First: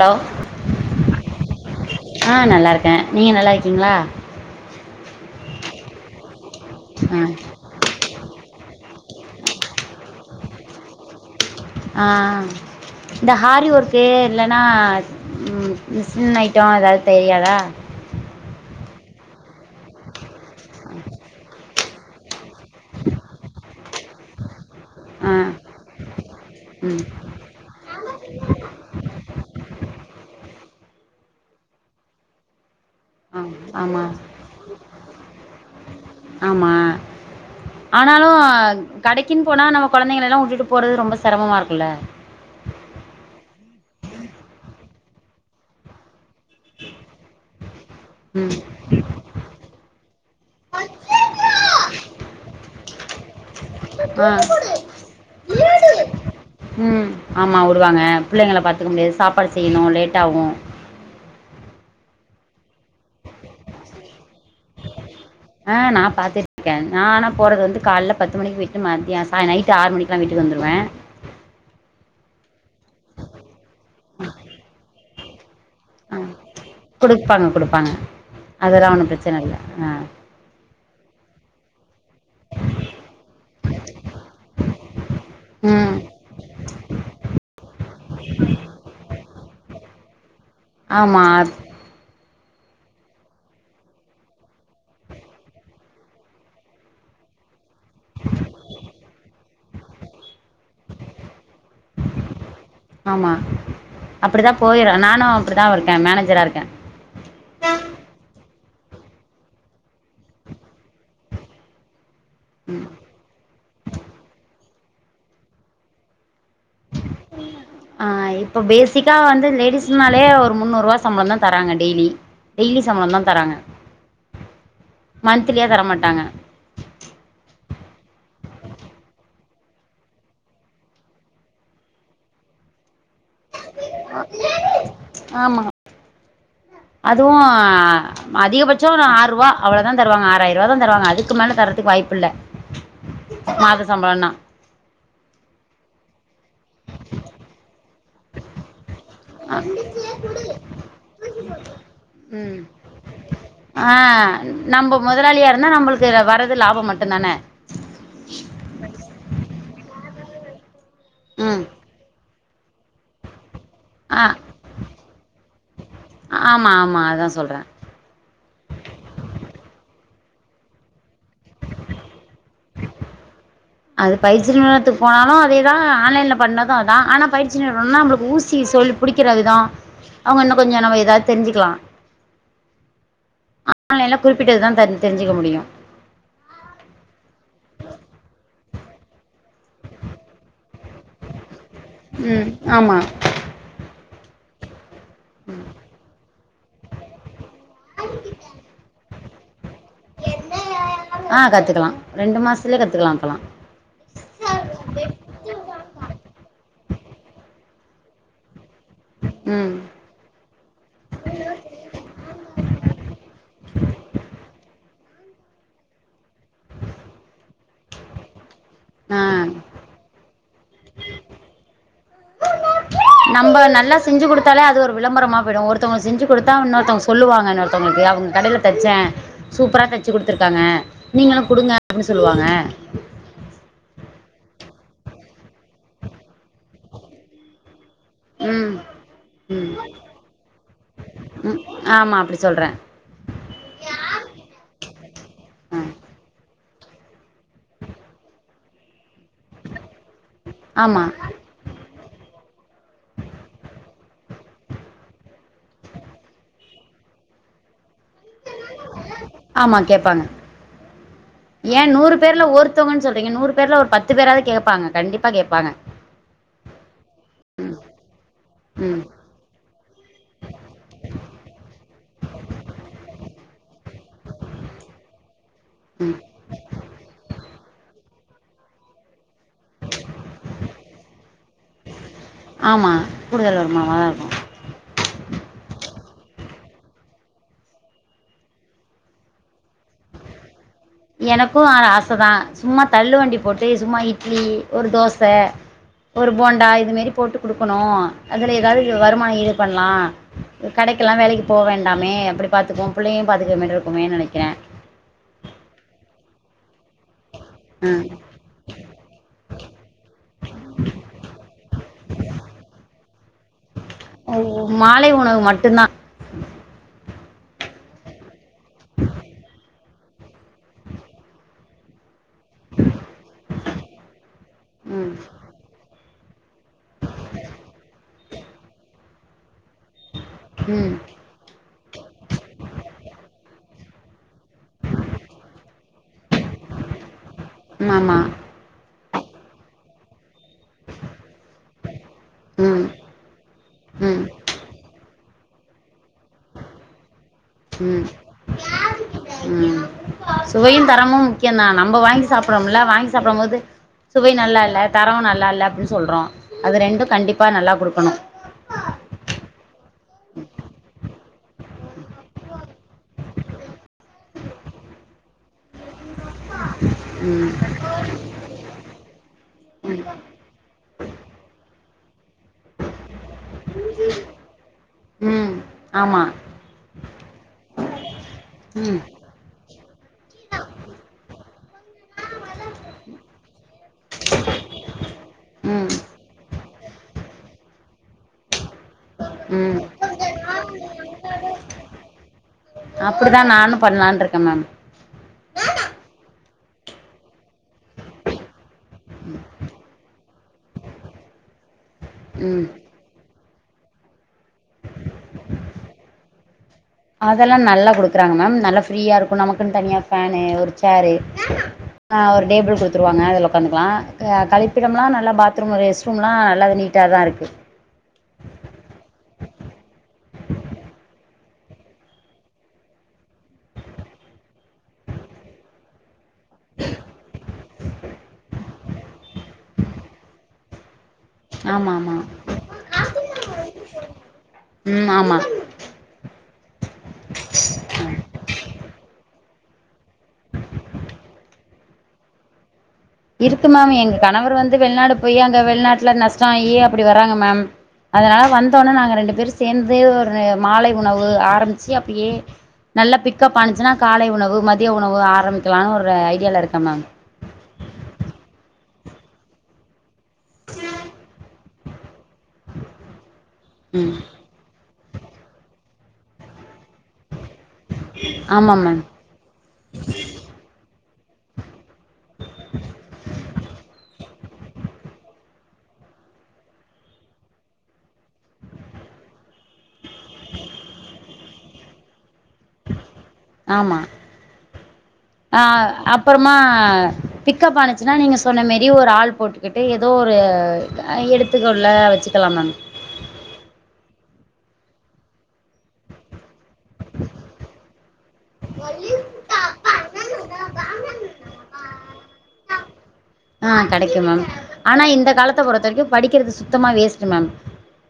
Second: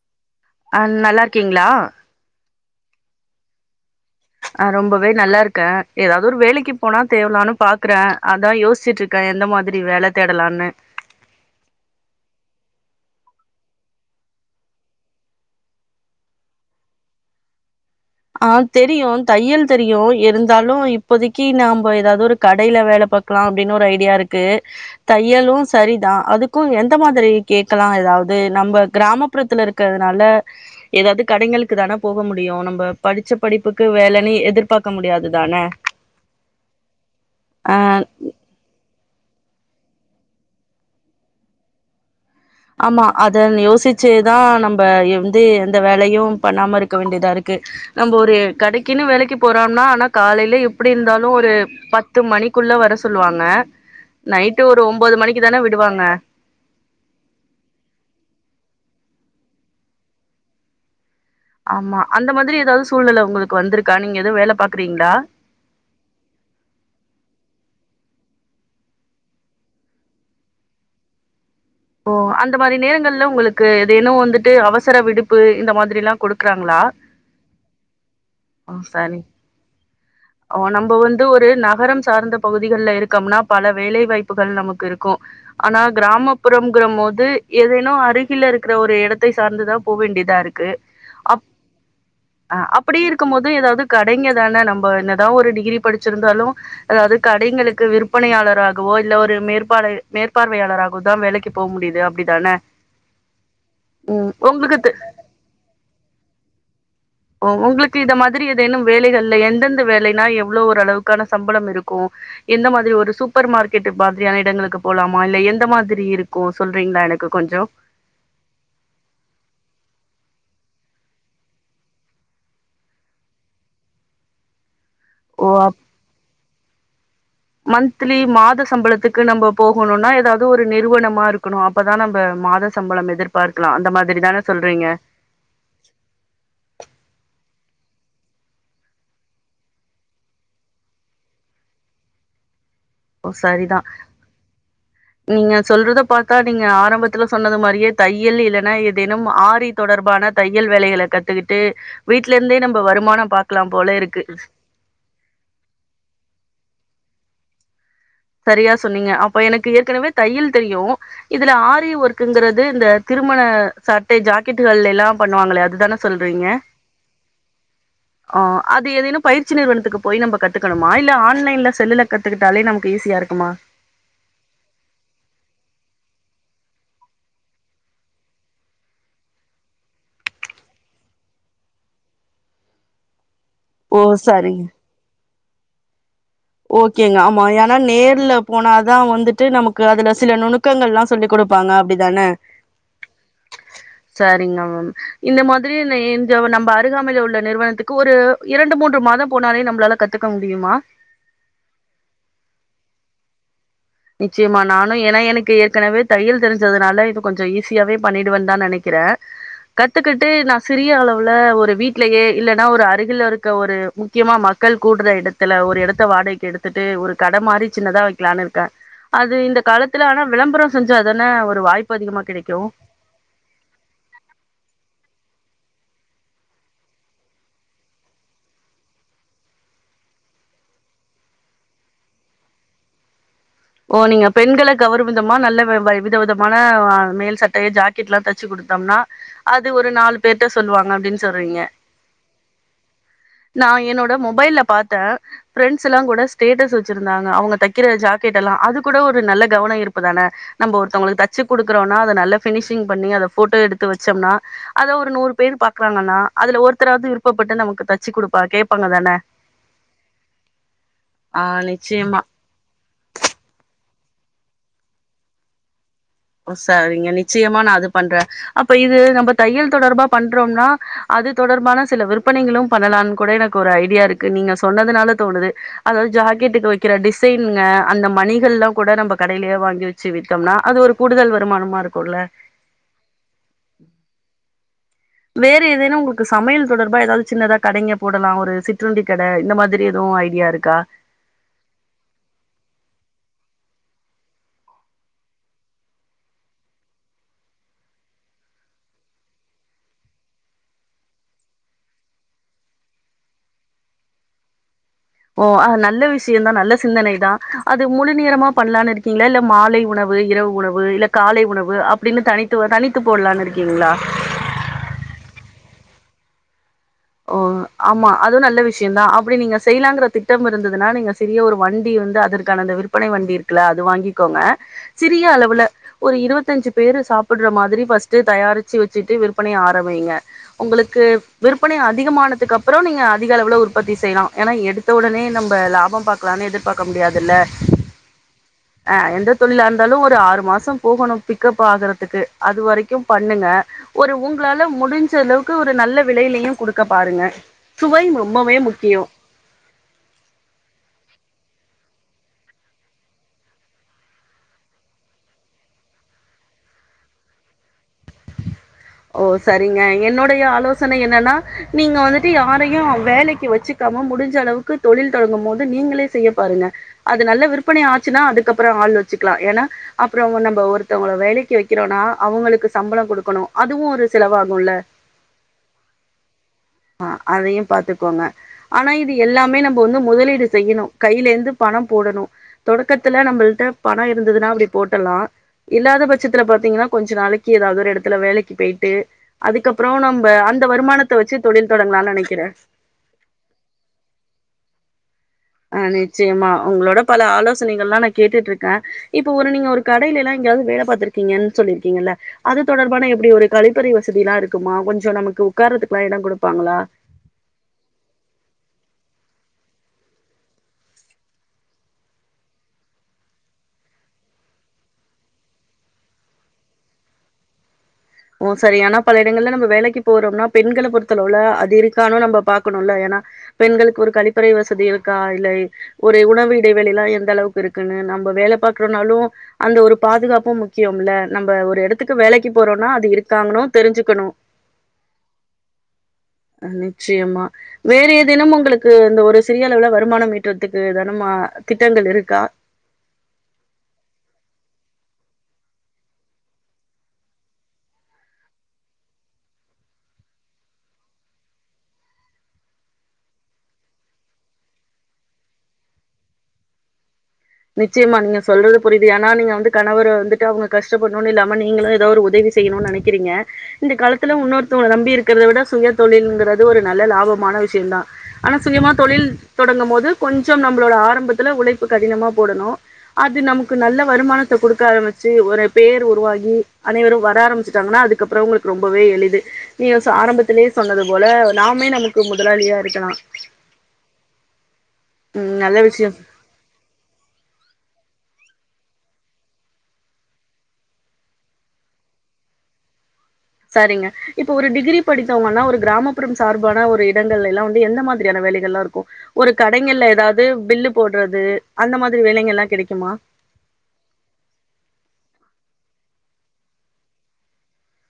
Hello அஹ் நல்லா இருக்கீங்களா இருக்க நீங்க நல்லா இருக்கீங்களா ஆஹ் ரொம்பவே நல்லா இருக்க ஏதாவது ஒரு வேலைக்கு போனா ஆ தேவலான்னு பாக்குற அதா யோசிச்சிட்டு இருக்க எந்த மாரி வேல தேடலானு ஆஹ் இந்த ஹாரி ஒர்க்கு இல்லைன்னா மிசின் ஐட்டம் ஏதாது தெரியாதா ஆஹ் தெரியு தையல் தெரியு இருந்து தலு இப்போதைக்கு நாம் இப்ப ஏதாவது ஒரு கடையில வேல பாக்கலா அப்படின்னு ஒரு ஐடியா இருக்கு ஆ தையலூ சரிதா அதுக்கூ எந்த ம் மாதிரி கேக்கலா ஏதாவ்து நம்ம கிராமப் ப்றத்துல இருக்கிறத்னால ஏதாவ்து கடைங்களுக்கு தான போக முடியூ நம்ப படிச்ச ஆ படிப்புக்கு ஆமாம் வேலைனு எதிர்பாக்க முடியாத் துதான ஆமா ஆனாலூ அ கடைக்கின் போனா நம்ம கொழந்தைங்களல்லா வுட்டுட்டு போறது ரொம்ப செரமமா இருக்கூல்ல ஆமா அத ன் யோசிச்சேதா நம்ப எந்து எந்த வேலையூ பண்ணாம இருக்க வேண்டியதாருக்கு நம்ம ஒரு ம் கடைக்கின்னு வேலைக்கு போறோனா ஆனா காலையில எப்டிருந்தாலூ ஒரு பத்து மணிக்குள்ள வர சொல்லுவாங்க ஆ நைட்டு ஒரு ஒம்போது மணிக்கு தான விடுவாங்க டுவாங்க பிள்ளைங்ள பாத்துக்க முடியாது சாப்பாடு செய்யணூ லேட்டாவூ ஆமா அந்த மாத்ரி ஏதாவ்து சூழ்நெல உங்களுக்கு வந்திருக்கா நீங்க ஏதோ வேல பாக்றீங்களா ஆ நா பாத்துட்ருக்கே நானா போறது வந்து கால்ல பத்து மணிக்கு விட்டு மத்ய சாய நைட்டு ஆறு மணிக்குலா வீட்டுக்கு வந்துருவே ஓ அந்த மாரி நேரங்கள்ல உங்களுக்கு எதேனோ வந்துட்டு அவசர விடுப் பு அ குடுப்பாங்க குடுப்பாங்க ஆ அதல்லா ஒண்ணூ ப்ரச்சன இல்ல ஆ போ வந்து ஒரு நகரம் சார்ந்த பகுதிகள்ல இருக்கம்னா பல வேலைவாய்ப் புகள் நமக்கிருக்கூ ஆனா ம் கிராமப் ருங்கிற மோத் து ஏதேனூ அருகில்ல இருக்கிற ஒரு எடத்தை சார்ந்துதா போ வேண்டியதாருக் ஆமா அத் அ அப்டிருக்கும் போது ஏதாவ்து கடைங்க தான நம்ப என்னதா ஒரு டிகிரி படிச்சிருந்தாலூ அது கடைங்களுக் கு விற்பனையாளராகவோ இல்ல ஒரு மேற்ப் பாழு மேற்பார்வையாளராகவுந்தா வேலைக் க்கு போ முடிது அப்டி தான ஆமா அப்டிதா போயிற நானூ அப்டிதாவுருக்கே மேனேஜரா இருக்கே ஓ உங்களுக்கித மாதிரி எத் தேனும் வேலைகள்ல எந்தெந்த வேலைனா எவ்ளவ் ஒரளவுக்கான சம்ப்ளம் இருக்கூ ஹ் எந்த மாதிரி ஒரு சூப்பர் மார்க்கெட் மாதிரியான இடங்க்ளுக்குப் போலாமா இல்ல எந்த மாதிரி இருக் ஆ இப்ப பேசிக்கா வந்து லேடிஸ்னாலே ஒ முன்னுரூவா சம்ப்ளந்தா தராங்க டெய்லி டெய்லி சம்ப்ளந்தா தராங்க ஓ மந்த்லியா அப் தரமாட்டாங்க மந்த்திலி மாதத் சம்ப்ளத்துக்கு நம்ம போகணூனா ஏதாவது ஒரு நிறுவனமா இருக்கணூ அப்பதா நம்ம மாத சம்பளம் எதிர்பார் அந்த மாதிரி தான சொல்றீங்க? அதுவும் ஆஆஹ் அதிகபட்சம் ஆறு ரூவா. அவ்ளவுதா தருவாங்க, ஆறாயிரம் ரூவா தா தருவாங்க. அதுக்கு மேல தர்றதக்கு வாய்ப்பு இல்ல. ஓ சரி தா. மாத சம்பளம்னா நீங்க சொல்றத பாத் தா நீங்க ஆரம்பத்தில சொன்னது மாரியே தையல் இல்லைன்னா, ஏதேனும் ஆரி தொடர்பான தையல் வேலைகள கத்துக்கிட்டு வீட்ல ம் இருந்தே நம்ம வருமானம் பாக்கலாம் போல ஆ இருக்கு. நம்ம முதலாளியா இருந்தா நம்மளுக்கு வரது லாபம் மட்டுந்தான சரியா சொன்னீங்க. அப்ப எனக்கு ஏற்கெனவே தையல் தெரியும். இதுல ம் ஆரி ஒர்க்கங்கிறது [unintelligible] இந்த திருமண சட்டை ஆ ஜாக்கெட்டுகள்ளெல்லா பண்ணுவாங்களே அதுதானே சொல்றீங்க ஆமா ஆமா அதா சொல்ற ஆ அது ஏதேனு பயிற்சி நிறுவனத்துக்கு போய் நம்ப கத்துக்கணுமா இல்ல ஆன்லைன்ல செல்லுல கத்துக்கிட்டாலே நமக்கு போ ஈசியா இருக்குமா அது பயிற்சி நிறுவனத்துக்கு போனாலு அதே தா ஆன்லைன்ல பண்ணது அதா ஆனா பயிற்சி நிறுவனம்னா நம்மளுக்கு ஊசி சொல்லி புடிக்கிற விதம் அவங்க இன்னு கொஞ்ச நம்ம ஏதாவது தெரிஞ்சிக்கலா ஓ! ஆன்லைன்ல குறிப்பிட்டது சரிங்க. தா தரி தெரிஞ்ச [unintelligible] முடியும் ஓகேங்க, ஆமா ஏன்னா நேர்ல போனா தா வந்திட்டு நமக்கு அதுல சில நுணுக்கங்கள்லா சொல்லிக் கொடுப் ப்பாங்க அப்டி தான ம் ஆமா சரிங்க [unintelligible] இந்த மாதிரி [unintelligible] [unintelligible] நம்ப அருகாமைல உள்ள நிறுவனத்துக்கு ஒரு இரண்டு மூன்று மாதம் போனாலே நம் ளால கத்துக்க முடியுமா? ஆ கத்துக்கலா ரெண்டு மாசத்துலயே கத்துக்கலா இப்பலாம் நிச்சயமா, நானு ஏன்னா எனக்கு ஏற்கெனவே தையல் தெரிஞ்சதுனால இது கொஞ்ச ஈசி ஈசியாவே பண்ணிடுவேன்னு தா நெனைக்கி க்கிறேன் ம் கத்துக்கிட்டு நா சிறிய அளவுல ஒரு வீட்லயே இல்லன்னா ஒரு அருகில் இருக்க ஒரு முக்யமா மக் மக்கள் கூடுற எடத்துல ஒரு எடத்த வாடகைக்கு எடுத்துட்டு ஒரு கடை மாரி சின்னதா வக்கலான்னு இரு ஆ அது இந்த காலத்துல, ஆனா விளம்பரம் செஞ்சா தான ஒரு வாய்ப்பு அதிகமா கிடைக்கு நம்ப நல்லா செஞ்சு குடுத்தாலே அது ஒரு வி விளம்பரமா போய்டு ஒருத்தவங்களுக்கு செஞ்சு குடுத்தா இன்னொருத்தவங்க சொல்லுவாங்க இன்னொருத்தவங்களுக்கு அவங்க கடையில தச்சே சூப்பரா தச்சு குடுத்துருக்காங்க நீங்களும் குடுங்க அப்டின்னு சொல்லுவாங்க ஓ நீங்க பெண்களை கவரும் விதமா நல்ல வெ வ வித விதமான மேல் சட்டை ஜாக் கெட்ல தச்சு ம் குடுத்தோம்னா, அது ம் ஒரு நாலு பேர்ட்ட சொல்லுவாங்க அப்டின்னு ம் சொல்றீங்க. ஆமா அப்டி சொல்றே நா என்னோட மொபைல்ல பாத்தே ஆ ப்ரண்ட்ஸ் எல்லா கூட ஸ்டேட்டஸ் வச் இருந்தாங்க அவங்க தைக்கிற ஜா கேட்டலா அது கூட ஒரு நல்ல கவன இருப்பு தான நம்ம ஆமா ஒருத்தவங்களுக்கு தச்சு கொடுக்கறோனா அத நல்ல ஃபினிஷிங் பண்ணி அத ஃபோட்டோ எடுத்து வச்சு ச்சோம்னா அத ஒரு நூறு பேர் பாக்கறாங்கன்னா அதுல ஒருத்தராது விருப்பப்பட்டு நமக்கு தச் ஆமா கேட்பாங்க ஆ ஏன் நூறு நிச்சயமா பேர்ல ஒருத்தவங்கன்னு சொல் றேங்க நூறு பேர்ல ஒரு பத்து பேராது கேட்பாங்க கண்டிப்பா கேட்பாங்க சரிங்க நிச்சயமா நா அது பண்ற அப்ப இது ம் நம்ம தையல் தொடர்பா பண்றோம்னா அது தொடர்பான சில விற்பனைகளு பண்ணலா கூட எனக்கு ஒரு ஐடியா இருக்கு நீங்க சொன்னதுனால தோணுது அதாது ம் ஜாக்கெட்டுக்கு வைக்கிற டிசைன்ங்க அந்த மணிகள்லா கூட நம்ம கடையிலயே வாங்கி வெச்சு வித்தோம்னா அது ஒரு கூடுதல் வருமானமா இருக்கோல ஆமா கூடுதல் வருமானமா இருக்கோ வேற ஏதேனு உங்களுக்கு சமையல் தொடர்பா ஏதாது சின்னதா கடைங்க போடலா ஒரு சிற்றுண்டி கட இந்த மாதிரி எது ஐடியா இருக்கா எனக்கோ ஆச தா சும்மா தள்ளு வண்டி போட்டு சும்மா இட்லி ஒரு தோச ஒரு போண்டா இது மேரி போட்டு குடுக்கணோ அதுல ஏதாது வருமான இது பண்ணலா கடைக்கெல்லா வேலைக்கு போ வேண்டாமே அப்படி பாத்துக்குவோ பிள்ளையு பாத்துக்க மாரி இருக்குமே அப்படி நினைகிற ஓ அ நல்ல விஷய தா நல்ல சிந்தனைதா அது ம் முழு நேரமா பண்ணலான்னு இருக்கீங்களா இல்ல மாலை உணவு இரவு உணவு இல்ல காலை உணவு அப்டீனு தனித்து தனித்து போடலானு இருக்கீங்களா மாலை உணவு மட்டுந் தா ஓ ஆமா அது நல்ல விஷய தா அப்படி நீங்க செய்யலாங்கற திட்டம் இருந்ததுனா நீங்க சிறிய ஒரு வண்டி வந்து அதற்கான அந்த விற்பனை வண்டி இருக்குல அது வாங்கி கோங்க ம் சிறிய அளவுல ஒரு இருபத்தஞ்சு பேர் சாப்பிட்ற மாதிரி ஃபர்ஸ்ட்டு தயாரிச்சு வெச்சுட்டு விற்பனை ஆரம்பிங்க ம் உங்களுக்கு விருப் விற்பனை அதிகமானத்துக்கப்பறோ நீங்க அதிக அளவுல உற்பத்தி செய்யலா ஏன்னா எடுத்த ஒடனே நம்ப லாப பாக்கலான்னு எதிர்பார்க்க முடியாதுல்ல ஆமா அ எந்த தொழிலா இருந்தாலு ஒரு ஆறு மாசோ போகணோ பிக் அப் ஆகற துக்கு அது ம் வரைக்கும் பண்ணுங்க ஒரு ம் உங்களால முடிஞ்ச அளவுக் கு ஒரு நல்ல விலைலயு குடுக்க பாருங்க ம் முக்கியோ ம் சுவையும் தரமும் நா நம்ம வாங்கி சாப்பிரோம்ல வாங்கி சாப்பிடும் போது சுவை நல்லா இல்ல தர நல்லா இல்ல அப்படின்னு சொல்றோ அது ரெண்டு கண்டிப்பா நல்லா கொடுக் ஓ சரிங்க என்னுடைய ஆலோசனை என்னன்னா நீங்க வந்துட்டு யாரையு வேலைக்கு வெச்சுக்காம முடிஞ்சளவுக்கு தொழில் தொடங்கு போது நீங்களே செய்யப் பாருங்க அது நல்ல ம் விற்பனை ஆச்சுன்னா அதுக்கப்புறோ ஆள் வெச்சுக்கலா என்ன ம் அப்புறோ நம்ம ஒருத்தவங்கள வேலைக்கு வெக் கிறோனா அவுங்க சம்பள கொடுக்கணோ அதுவு ஒரு செலவாகுல ம் ஆமா அ அதயு பாத்துக்கோங்க ஆனா ம் இது எல்லாமே நம்போ வந்து முதலீடு செய்யணோ கையில இருந்து இந்து பணோ போடணோ தொடக்கத்துல நம்மள்ட பணோ இருந்ததுன்னா அப்டி போட்டுலா ம் இல்லாத பட்சத்துல பார்த்தீங்கங்கன்னா கொஞ்சோ நாளைக்கு ஏதாவது ஒரு எடத்துல வேலைக்கு போய்ட்டு அதுக்கப்புறோ நம்ப அந்த வருமானத்த வெச்சு அப்படிதான் நானும் பண்ணலானு இருக்கேன் மேம் ஆஹ் நிச்சயம் மா உங்ளோட பல ஆலோசனைகள்லாம் நான் கேட்டுட்டு இரு கா இப்ப ஒரு நீங்க ஒரு கடைலாளம் எங்கயாவது வேலை பார்த்தருக்கீங்கன் சொல்லிரு இங்கல ம் அது தொடர்பான எப்படி ஒரு கழிப்பறி வசதிலா இருக்குமா கொஞ்சம் நமக்கு உக்காரத்குலாம் இடம் கொடுப்பாங்களா அதெல்லாம் நல்லா குடுக்குறாங்க மேம் நல்லா ஃப்ரீயா இருக்கும் நமக்குன்னு தனியா ஃபேனு ஒரு சேரு ஆஹ் ஒரு டேபிள் குடுத்துருவாங்க அதுல அத்தலம் அதலாம் நல்ல குடுக்குறாங்க மேம் [unintelligible] உட்காந்துக்கலாம் கிப்பிடம் எல்லாம் நல்லா பாத்ரூம் ரெஸ்ட் ரூம் எல்லாம் நல்லது நீட்டா தான் இருக்கு ஓ சரி ஆனா பல இடங்கள்ல நம்ம வேலைக்கு போறோம்னா பெண்களை பொருத்தலுவுல அது இருக்கானு நம்ம பாக்கணும்ல ஏன்னா பெண்களுக்கு ஒரு கழிப்பறை வசதி இருக்கா இல்லை ஒரு உணவு இடைவெளிலா இடைவெல்லம் எந்த அளவுக்கு இருக்குன்னு நம்ம வேலை பாாரக்குறோனாலும் அந்த ஒரு பாதுகாப்பும் முக்கியம்லன் நம்ப ஒரு ஆமாம் இடத்துக்கு ஆமாம் வேலைக்கு போறோ ஆஹா அது இருக்கானானும் தெரிஞ்சுக்கணு ம் ஆமாம் நிச்சயமா வேறுஇதேனும் உங்களுக்கு இந்த ஒரு சிறிய அளவுல வருமானம் ஈட்டுறதுக்கு இதேனும் திட்டங்கள் இருக்கா இருக்கு மேம் எங் கணவர் வந்து வெளிநாடு போய் அங்க வெளிநாட்டுல நஷ்டம் ஏ அப்படி வறாங்க மேம் அதனால வந்தோனே நாங்க ரெண்டு பேரு சேர்ந்து ஒரு மாலை உணவு ஆரம்பிச்சு அப்பே நல்லா பிக்கப் அனுிச்சுன்னா காலை உணவு மதியம் உணவு ஆரம்பிகலாம்னு ஒரு ஐடியால இருக்கேன் மேம் நிச்சயமா நீங்க சொல்றது புரியுது ஏன்னா நீங்க வந்து கணவரை வந்துட்டு அவங்க கஷ்டப்படணும்னு இல்லாம நீங்களும் ஏதாவ ஒரு உதவி செய்யணு நினைக்கிறீங்க இந்த ம் காலத்தில உன்னோருத்தவ நம் பி இருக்கிறத விட சுய தொழிலிங்கிறது ஒரு நல்ல லாபம் ம்மானா விஷயம் தான் ஆனா ஆமாம் சுயமா மேம் தொழில் தொடங்கும் போது கொஞ்சம் நம்மளோட ஆரம் பத்துல உழைப்பு கடினம் போடணு அது நமக்கு நல்ல வருமானத்த கொடுக்க ஆரம்பிச்சு ஒரு பேர் உருவாகி அனைவரும் வர ஆரம்பிச்சிட்டாங்கன்னா அதுக்குப்பறம் உங்களுக்கு ரொம்பவே எளிது நீ ஆரம்பத்திலே சொன்னது போல நாமே நமக் ஆமா ம் நல்ல அஹ விஷயோ அப்பறமா பிக்கப் ஆனுச்சுன்னா நீங்க சொன்ன மாரி ஒரு ஆள் போட்டுக்கிட்டு ஏதோ ஒரு எடுத்துக்க உள்ள வச்சுக்கலாம் மேம் சரிங்க இப்ப ஒரு டிகிரி படித்தவங்கன்னா ஒரு கிராமப்புறம் சார்பான ஒரு இடங்கள் எல்லாம் வந்து எந்த மாரி வேலைகள்ல்லாம் இருக்கும் ஒரு கடைகள்ல ஏதாவது பில்லு போட்றது அந்த மாதிரி வேலைங்ள்ல்லாம் கிடைக்குமா ஆ கெடைக்கும் மேம் ஆனா [unintelligible] பொறுத்த வரைக்கும் படிக்கிறது சுத்தமா வேஸ்ட் மேம்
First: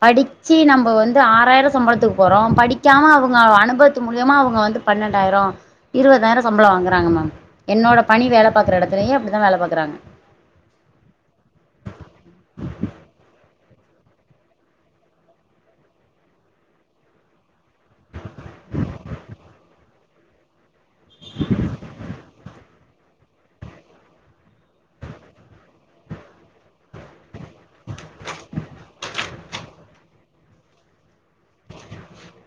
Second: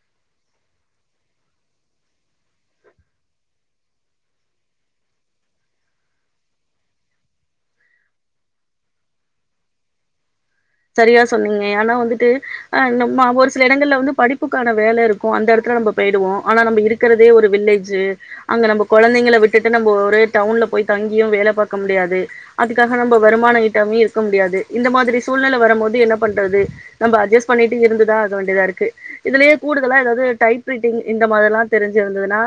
படிச்சி நம்ம வந்து ஆறாயிரம் சம்பளத்துக்கு போறோம் படிக்காம அவங்க அனுபவத்து மூலியமா அவங்க வந்து பண்ண பத்தாயிர இருவதாயிர சம்பள வாங்குறாங்க மேம் என்னோட பணி வேல பாக்கற எடத்துலயு அப்டித்தா வேல பாக்கறாங்க சரியா சொன்னிங்க ஆனா வந்துட்டு ஆ நம்ம ஒரு சில இடங்கள்ல வந்து படிப்புக்கான வேல இருக்கு அந்த எடத்துல நம்ம போயிடுவோ ஆனா நம்ப இருக்கறதே ஒரு வில்லேஜு அங்க நம்ப கொழந்தைங்கள விட்டுட்டு நம்ம ஒரு டவுன்ல போய் தங்கியு வேல பாக்க முடியாது அதுக் காக நம்ம வருமான ஈட்டாமையு இருக்க முடியாது இந்த மாதிரி சூழ்நிலை வரும் போது என்ன பண்றது நம்ம அட்ஜஸ்ட் பண்ணிட்டு இருந்துதா ஆக வேண்டியதா இருக்கு இதுலயே கூடுதலா ஏதாவது டைப் ரைட்டிங் இந்த மாதிரி எல்லாம் தெரிஞ்சிருந்ததுன்னா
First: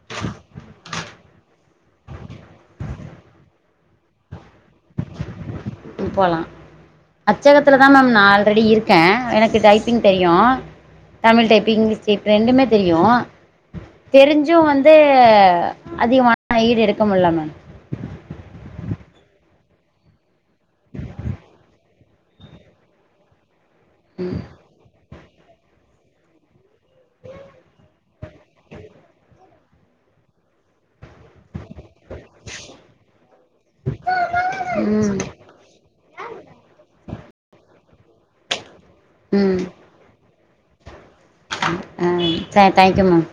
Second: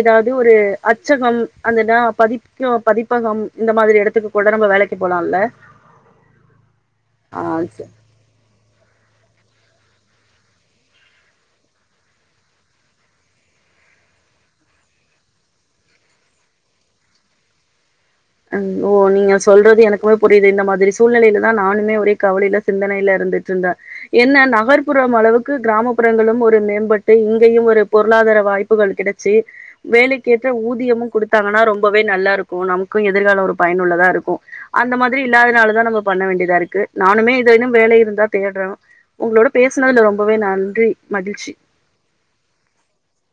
ஏதாவது ஒரு அச்சகம் அந்தன்னா பதி பதிப்பகம் இந்த மாரி இடத்துக்கு கூட நம்ம வேலைக்கு போலாம்ல ம் போலா அச்சகத்துல சரி தான் மேம் நான் ஆல்ரெடி இருக் க்கே எனக்கு டைப்பிங் தெரியு தமிழ் டைப்பிங் இங்லிஷ் டைப் ரெண்டுமே தெரியு தெரிஞ்சு வந்து அதிகமான ஈடு எடுக்க முல்ல மேம் ம் ஓ நீங்க சொல்றது எனக்குமே புரியுது இந்த மாதிரி சூழ்நிலைலதா நானுமே ஒரே கவலைல சிந்தனைல இருந்துட்ருந்த என்ன நகர்ப்புறம் அளவுக் க்கு கிராமப்புறங்களு ஒரு மேம்பட்டு இங்கேயு ஒரு பொருளாதார வாய்ப்புகள் கிடைச்சி வேலைக்கேற்ற ஊதியமு குடுத்தாங்னா ரொம் பவே நல்லாருக்கு நம் எதிர்கால ஒரு பயனுள்ளதா இருக்கும் அந்த ம் மாதிரி இல்லாதனால தான் நம்ம பண்ண வேண்டியதா இருக்கு நானுமே இது இந் வேல இருந்தா தேடறோ உங்களோட பேசுனதுல ரொம் பவே நன்றி மகிழ்ச்சி ம் ஹ தேங்க்யூ மேம்